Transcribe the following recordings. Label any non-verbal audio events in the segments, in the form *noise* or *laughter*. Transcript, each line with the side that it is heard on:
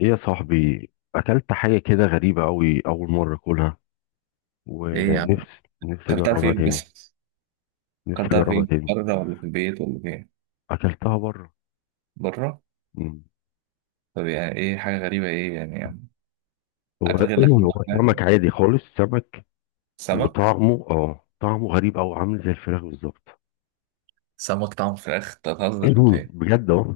left: ايه يا صاحبي. اكلت حاجه كده غريبه قوي، اول مره اكلها.
right: ايه يا عم،
left: ونفسي نفسي
right: اكلتها
left: اجربها
right: فين
left: تاني.
right: بس؟
left: نفسي
right: اكلتها
left: اجربها
right: فين،
left: تاني.
right: بره ولا في البيت ولا فين؟
left: اكلتها بره.
right: بره.
left: مم.
right: طب يعني ايه حاجه غريبه؟ ايه يعني؟
left: هو
right: اكل غير
left: ايه،
right: الاكل اللي
left: هو
right: إحنا
left: سمك
right: بناكله.
left: عادي خالص سمك.
right: سمك.
left: وطعمه اه طعمه غريب، او عامل زي الفراخ بالظبط.
right: سمك طعم فراخ؟ أنت
left: *clears throat*
right: بتهزر ولا
left: مم.
right: ايه؟
left: بجد اه.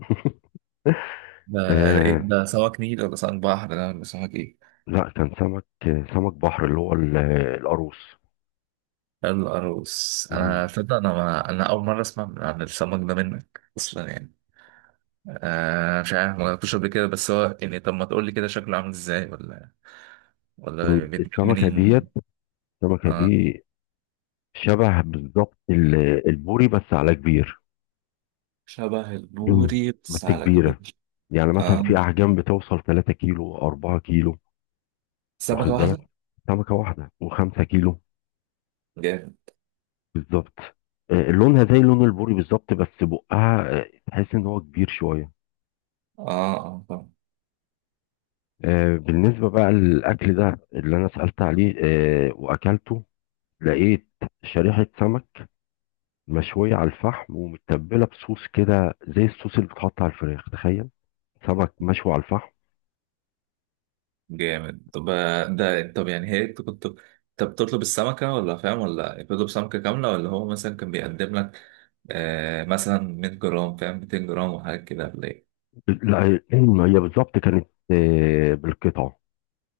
left: *laughs*
right: ده ده إيه؟
left: آه.
right: ده سمك نيل ولا سمك بحر ده، ولا سمك ايه؟
left: لا كان سمك. سمك بحر اللي هو القاروص.
right: القاروص.
left: مم.
right: انا تصدق انا ما... انا اول مره اسمع عن السمك ده منك اصلا يعني. آه مش عارف، ما جربتوش قبل كده. بس هو يعني، طب ما تقول لي كده شكله عامل ازاي، ولا
left: مم.
right: ولا بيتجمع منين؟
left: السمكه
right: اه.
left: دي شبه بالظبط البوري، بس على كبير.
right: شبه
left: مم.
right: البوري
left: بس
right: بس على
left: كبيره.
right: كبير.
left: يعني مثلا
right: اه،
left: في احجام بتوصل 3 كيلو 4 كيلو. واخد
right: سمكة
left: بالك،
right: واحدة؟
left: سمكه واحده و5 كيلو.
right: جامد.
left: بالظبط. لونها زي لون البوري بالظبط، بس بقها تحس ان هو كبير شويه.
right: اه اه طبعا.
left: بالنسبه بقى للاكل ده اللي انا سالت عليه واكلته، لقيت شريحه سمك مشويه على الفحم ومتبله بصوص كده، زي الصوص اللي بيتحط على الفراخ. تخيل، سمك مشوي على الفحم.
right: جامد. طب آه، ده طب يعني هي انت كنت، طب بتطلب السمكة، ولا فاهم، ولا بتطلب سمكة كاملة، ولا هو مثلا كان بيقدم لك مثلا 100 جرام، فاهم، 200 جرام وحاجات كده، ولا ايه؟
left: لا، هي بالظبط كانت بالقطعه.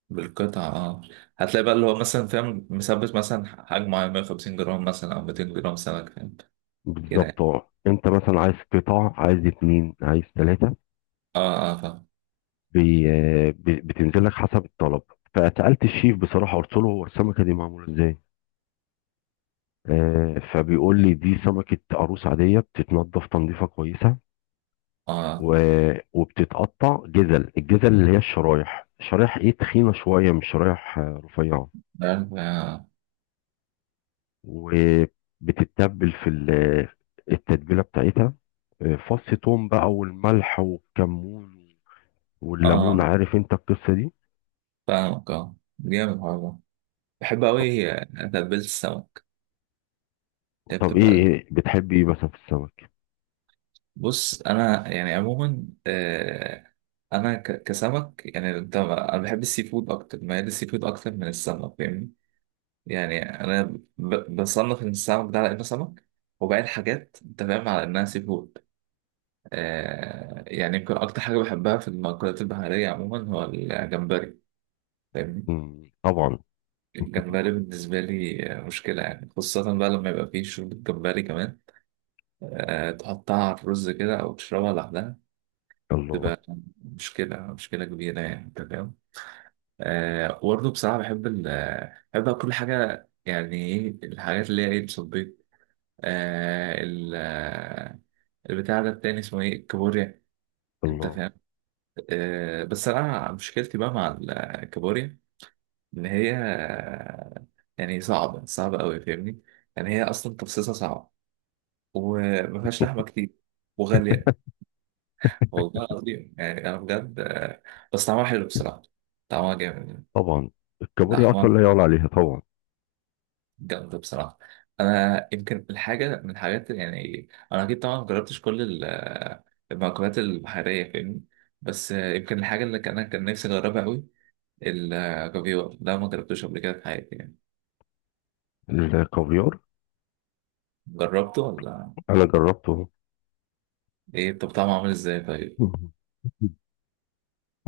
right: بالقطعة، اه. هتلاقي بقى اللي هو مثلا فاهم، مثبت مثلا حجم معين، 150 جرام مثلا او 200 جرام سمك، فاهم، كده
left: بالظبط،
right: يعني.
left: انت مثلا عايز قطع، عايز اتنين، عايز تلاتة.
right: اه اه فاهم.
left: بتنزل لك حسب الطلب. فسألت الشيف بصراحة، قلت له هو السمكة دي معمولة ازاي. فبيقول لي دي سمكة عروس عادية، بتتنضف تنظيفة كويسة و...
right: اه
left: وبتتقطع جزل الجزل، اللي هي الشرايح. شرايح ايه، تخينة شوية، مش شرايح رفيعة.
right: عارف، اه
left: وبتتبل في التتبيلة بتاعتها، فص توم بقى والملح والكمون
right: اه.
left: والليمون. عارف انت القصة دي.
right: فاهمك. اه جامد والله. بحب أوي تتبيلة السمك، هي
left: طب ايه
right: بتبقى.
left: ايه بتحب، ايه مثلا في السمك؟
right: بص انا يعني عموما آه، انا كسمك، يعني انت، انا بحب السي فود اكتر، ميال السي فود اكتر من السمك، فاهمني. يعني انا بصنف ان السمك ده على انه سمك، وباقي الحاجات انت فاهم على انها سي فود. آه، يعني يمكن اكتر حاجه بحبها في المأكولات البحريه عموما هو الجمبري، فاهمني.
left: مم. طبعا.
right: الجمبري بالنسبه لي آه، مشكله يعني، خاصه بقى لما يبقى فيه شوربه جمبري كمان، آه، تحطها على الرز كده، او تشربها لوحدها.
left: الله.
right: مشكلة، مشكلة كبيرة يعني، أنت فاهم. آه وبرضه بصراحة بحب ال بحب أكل كل حاجة، يعني إيه الحاجات اللي هي إيه، الصبيط، آه، ال البتاع ده التاني اسمه إيه، الكابوريا، أنت
left: الله
right: فاهم. آه بس أنا مشكلتي بقى مع الكابوريا، إن هي آه، يعني صعبة أوي، فاهمني. يعني هي أصلا تفصيصها صعب، ومفيهاش لحمة كتير، وغالية، والله العظيم يعني. أنا بجد آه، بس طعمها حلو بصراحة. طعمها جامد يعني.
left: طبعا. الكابوريا اصلا
right: لحمة
left: لا يعلى عليها طبعا.
right: جامدة بصراحة. أنا يمكن الحاجة من الحاجات، يعني أنا أكيد طبعا مجربتش كل المأكولات البحرية، فاهمني. بس يمكن الحاجة اللي كان نفسي أجربها أوي، الكافيار ده، ما جربتوش قبل كده في حياتي يعني.
left: الكافيار،
right: جربته ولا؟
left: انا جربته.
right: إيه، طب طعمه عامل إزاي
left: *laughs*
right: طيب؟
left: مم.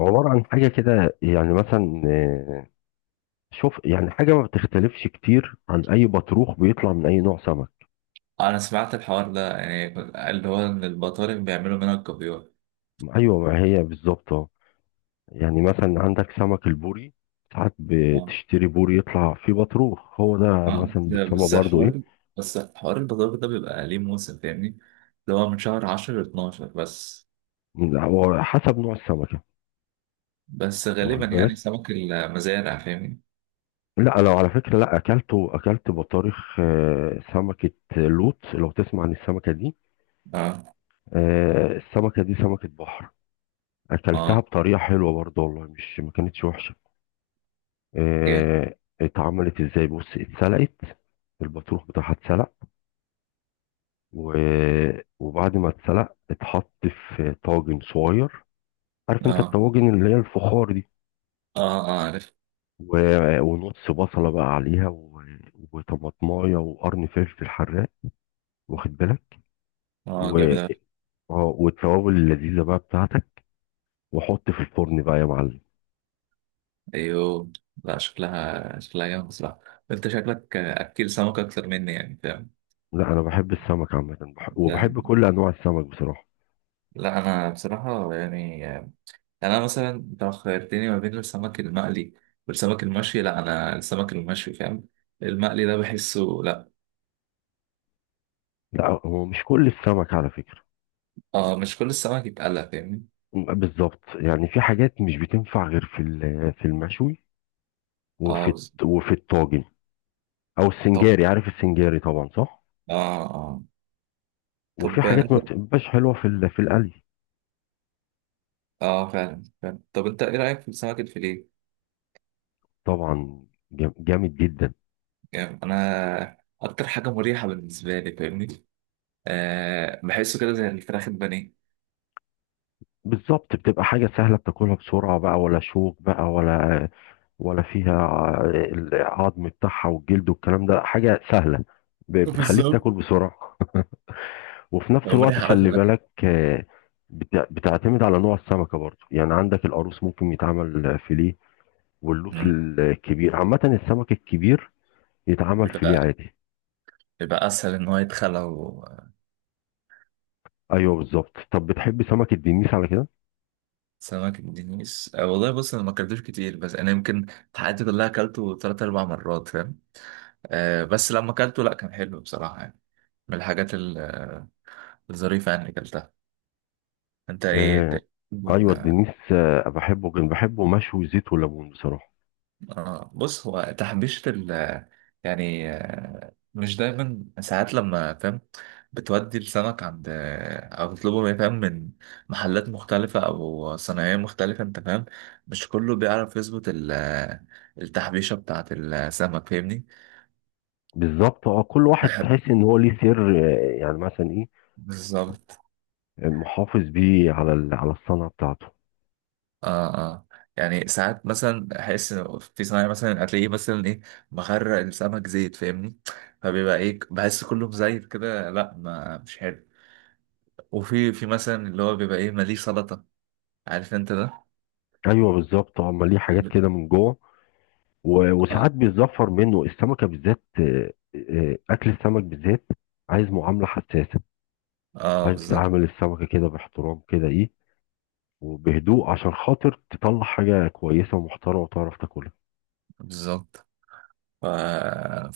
left: عبارة عن حاجة كده، يعني مثلا شوف، يعني حاجة ما بتختلفش كتير عن أي بطروخ بيطلع من أي نوع سمك.
right: أنا سمعت الحوار ده يعني، اللي هو إن البطارخ بيعملوا منها الكافيار.
left: أيوة، ما هي بالظبط أهو. يعني مثلا عندك سمك البوري، ساعات
right: آه.
left: بتشتري بوري يطلع فيه بطروخ، هو ده
right: آه.
left: مثلا
right: ده
left: بتسمى
right: بس
left: برضه إيه.
right: حوار، بس حوار البطارخ ده بيبقى ليه موسم، فاهمني. اللي هو من شهر 10 ل 12 بس.
left: لا، هو حسب نوع السمكة.
right: بس غالبا
left: واخد
right: يعني
left: بالك.
right: سمك المزارع، فاهمني.
left: لا، لو على فكرة، لا، أكلت بطارخ سمكة لوط. لو تسمع عن السمكة دي،
right: اه
left: السمكة دي سمكة بحر. أكلتها
right: اه
left: بطريقة حلوة برضه، والله مش ما كانتش وحشة.
right: جامد.
left: آه. اتعملت إزاي؟ بص، اتسلقت. البطروخ بتاعها اتسلق، وبعد ما اتسلق اتحط في طاجن صغير. عارف انت
right: اه
left: الطواجن اللي هي الفخار دي؟
right: اه اه عارف.
left: ونص بصلة بقى عليها، وطماطماية وقرن فلفل حراق. واخد بالك.
right: اه
left: و...
right: جامد أوي.
left: اه والتوابل اللذيذة بقى بتاعتك، وحط في الفرن بقى يا معلم.
right: ايوه. لا شكلها، شكلها جامد بصراحة. انت شكلك اكل سمك اكتر مني يعني، فاهم.
left: لا، انا بحب السمك عامة، وبحب
right: يعني-
left: كل انواع السمك بصراحة.
right: لا انا بصراحة يعني، انا مثلا، انت لو خيرتني ما بين السمك المقلي والسمك المشوي، لا انا السمك المشوي فاهم. المقلي ده بحسه لا.
left: لا، هو مش كل السمك على فكرة.
right: اه مش كل السمك يتقلى، فاهمني.
left: بالظبط، يعني في حاجات مش بتنفع غير في المشوي
right: اه
left: وفي الطاجن، او
right: طب
left: السنجاري. عارف السنجاري طبعا، صح؟
right: اه اه
left: وفي
right: طب
left: حاجات
right: انت،
left: ما بتبقاش حلوة في القلي.
right: اه فعلا فعلا. طب انت ايه رايك في السمك الفيليه؟
left: طبعا. جامد جدا.
right: يعني انا اكتر حاجه مريحه بالنسبه لي، فاهمني. أه بحسه كده زي الفراخ البانيه.
left: بالظبط، بتبقى حاجة سهلة بتاكلها بسرعة بقى، ولا شوك بقى، ولا فيها العظم بتاعها والجلد والكلام ده. حاجة سهلة، بتخليك
right: بالظبط،
left: تاكل بسرعة وفي نفس
right: لو
left: الوقت.
right: مريح قوي في
left: خلي
right: الأكل.
left: بالك، بتعتمد على نوع السمكة برضو. يعني عندك القاروص ممكن يتعمل فيليه، واللوت
right: مم.
left: الكبير، عامة السمك الكبير يتعمل فيليه
right: بيبقى،
left: عادي.
right: بيبقى أسهل إن هو يتخلى
left: ايوه بالظبط. طب بتحب سمك الدنيس على كده؟
right: سمك الدنيس، أه والله بص أنا ما أكلتوش كتير، بس أنا يمكن في حياتي كلها أكلته تلات أربع مرات، فاهم. أه بس لما أكلته لأ كان حلو بصراحة يعني، من الحاجات الظريفة يعني اللي أكلتها. أنت إيه؟ أنت
left: آه.
right: إيه؟
left: ايوه الدنيس، بحبه، كان بحبه مشوي زيت وليمون بصراحة.
right: آه بص هو تحبيشة ال، يعني آه، مش دايما، ساعات لما فاهم، بتودي السمك عند آه، أو تطلبه من، فاهم، من محلات مختلفة أو صناعية مختلفة، أنت فاهم، مش كله بيعرف يظبط التحبيشة بتاعة السمك، فاهمني.
left: بالظبط، كل واحد
right: بحب
left: تحس ان هو ليه سر، يعني مثلا ايه،
right: بالظبط
left: محافظ بيه على الصنعه بتاعته.
right: اه اه. يعني ساعات مثلا أحس إن في صناعي مثلا، هتلاقيه مثلا إيه، مغرق السمك زيت، فاهمني. فبيبقى إيه، بحس كله مزيت كده، لا ما مش حلو. وفي، في مثلا اللي هو بيبقى ايه، ماليه سلطة، عارف انت ده.
left: ايوه بالظبط. اه أما ليه حاجات كده من جوه،
right: اه
left: وساعات بيتظفر منه السمكه بالذات. اكل السمك بالذات عايز معامله حساسه.
right: اه
left: عايز
right: بالظبط
left: تعامل السمكه كده باحترام، كده ايه، وبهدوء، عشان خاطر تطلع حاجه كويسه ومحترمه وتعرف تاكلها.
right: بالظبط. ف...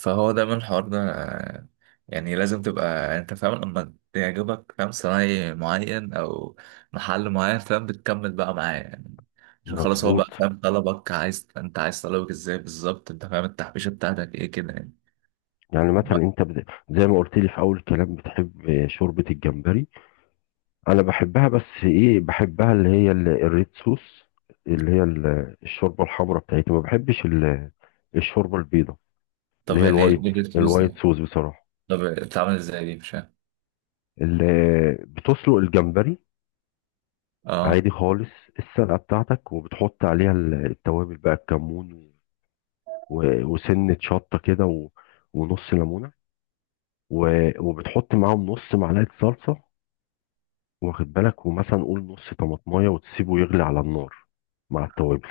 right: فهو دايما الحوار ده آه، يعني لازم تبقى انت فاهم، لما تعجبك، فاهم، صنايعي معين او محل معين، فاهم، بتكمل بقى معاه يعني، عشان خلاص هو
left: مظبوط.
right: بقى فاهم طلبك، عايز انت عايز طلبك ازاي بالظبط، انت فاهم التحبيشة بتاعتك ايه كده يعني.
left: يعني مثلا
right: ب-
left: انت زي ما قلت لي في اول الكلام بتحب شوربه الجمبري. انا بحبها، بس ايه، بحبها اللي هي الريد صوص، اللي هي الشوربه الحمراء بتاعتي. ما بحبش الشوربه البيضاء، اللي
right: طب
left: هي
right: يعني ايه
left: الوايت
right: بيجي الفلوس
left: الوايت
right: دي؟
left: صوص بصراحه.
right: طب بتتعامل ازاي دي؟ مش فاهم.
left: اللي بتسلق الجمبري
right: اه
left: عادي خالص، السلقه بتاعتك، وبتحط عليها التوابل بقى، الكمون وسنه شطه كده ونص ليمونه، وبتحط معاهم نص معلقه صلصه. واخد بالك، ومثلا قول نص طماطمايه، وتسيبه يغلي على النار مع التوابل.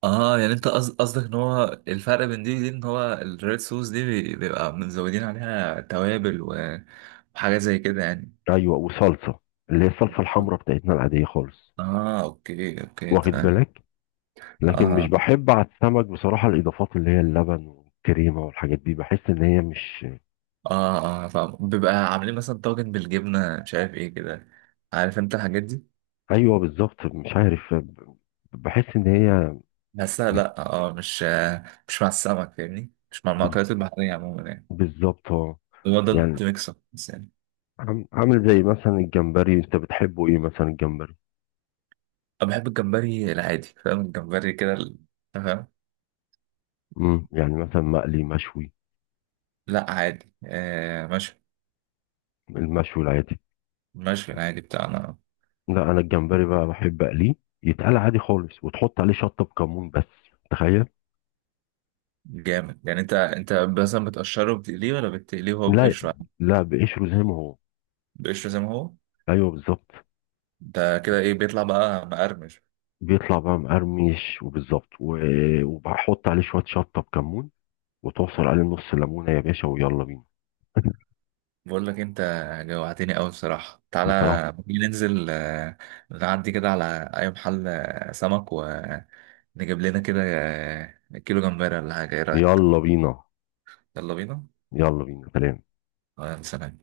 right: اه. يعني انت قصدك ان هو الفرق بين دي ودي، ان هو الريد صوص دي بيبقى مزودين عليها توابل وحاجات زي كده يعني.
left: ايوه وصلصه، اللي هي الصلصه الحمراء بتاعتنا العاديه خالص.
right: اه اوكي اوكي
left: واخد
right: تمام.
left: بالك. لكن مش
right: اه
left: بحب على السمك بصراحه الاضافات اللي هي اللبن والكريمه والحاجات دي، بحس ان هي مش.
right: اه اه فاهم. بيبقى عاملين مثلا طاجن بالجبنة مش عارف ايه كده، عارف انت الحاجات دي.
left: ايوه بالظبط. مش عارف، بحس ان هي،
right: بس لا، اه مش آه، مش مع السمك فاهمني، مش مع
left: بز-
right: المأكولات البحرية عموما يعني.
left: بالظبط. اه
right: هو ده
left: يعني
right: انت ميكس اب بس يعني.
left: عامل زي مثلا الجمبري، انت بتحبه ايه مثلا الجمبري؟
right: انا بحب الجمبري العادي، فاهم، الجمبري كده فاهم.
left: يعني مثلا مقلي؟ مشوي؟
right: لا عادي آه ماشي.
left: المشوي العادي.
right: المشوي العادي بتاعنا.
left: لا، انا الجمبري بقى بحب اقليه، يتقلى عادي خالص، وتحط عليه شطه بكمون بس. تخيل.
right: جامد. يعني انت، انت مثلا بتقشره بتقليه، ولا بتقليه هو
left: لا.
right: بقشره؟
left: لا، بقشره زي ما هو.
right: بقشره زي ما هو.
left: ايوه بالظبط.
right: ده كده ايه، بيطلع بقى مقرمش؟
left: بيطلع بقى مقرمش، وبالظبط وبحط عليه شويه شطه بكمون، وتعصر عليه نص ليمونه يا باشا، ويلا بينا. *laughs*
right: بقول لك انت، جوعتني قوي بصراحه. تعالى،
left: بصراحه.
right: ممكن ننزل آه، نعدي كده على اي محل آه، سمك، ونجيب لنا كده آه، كيلو جمبري ولا حاجه، ايه رايك؟
left: يلا بينا.
right: يلا بينا.
left: يلا بينا سلام.
right: آه، سلام.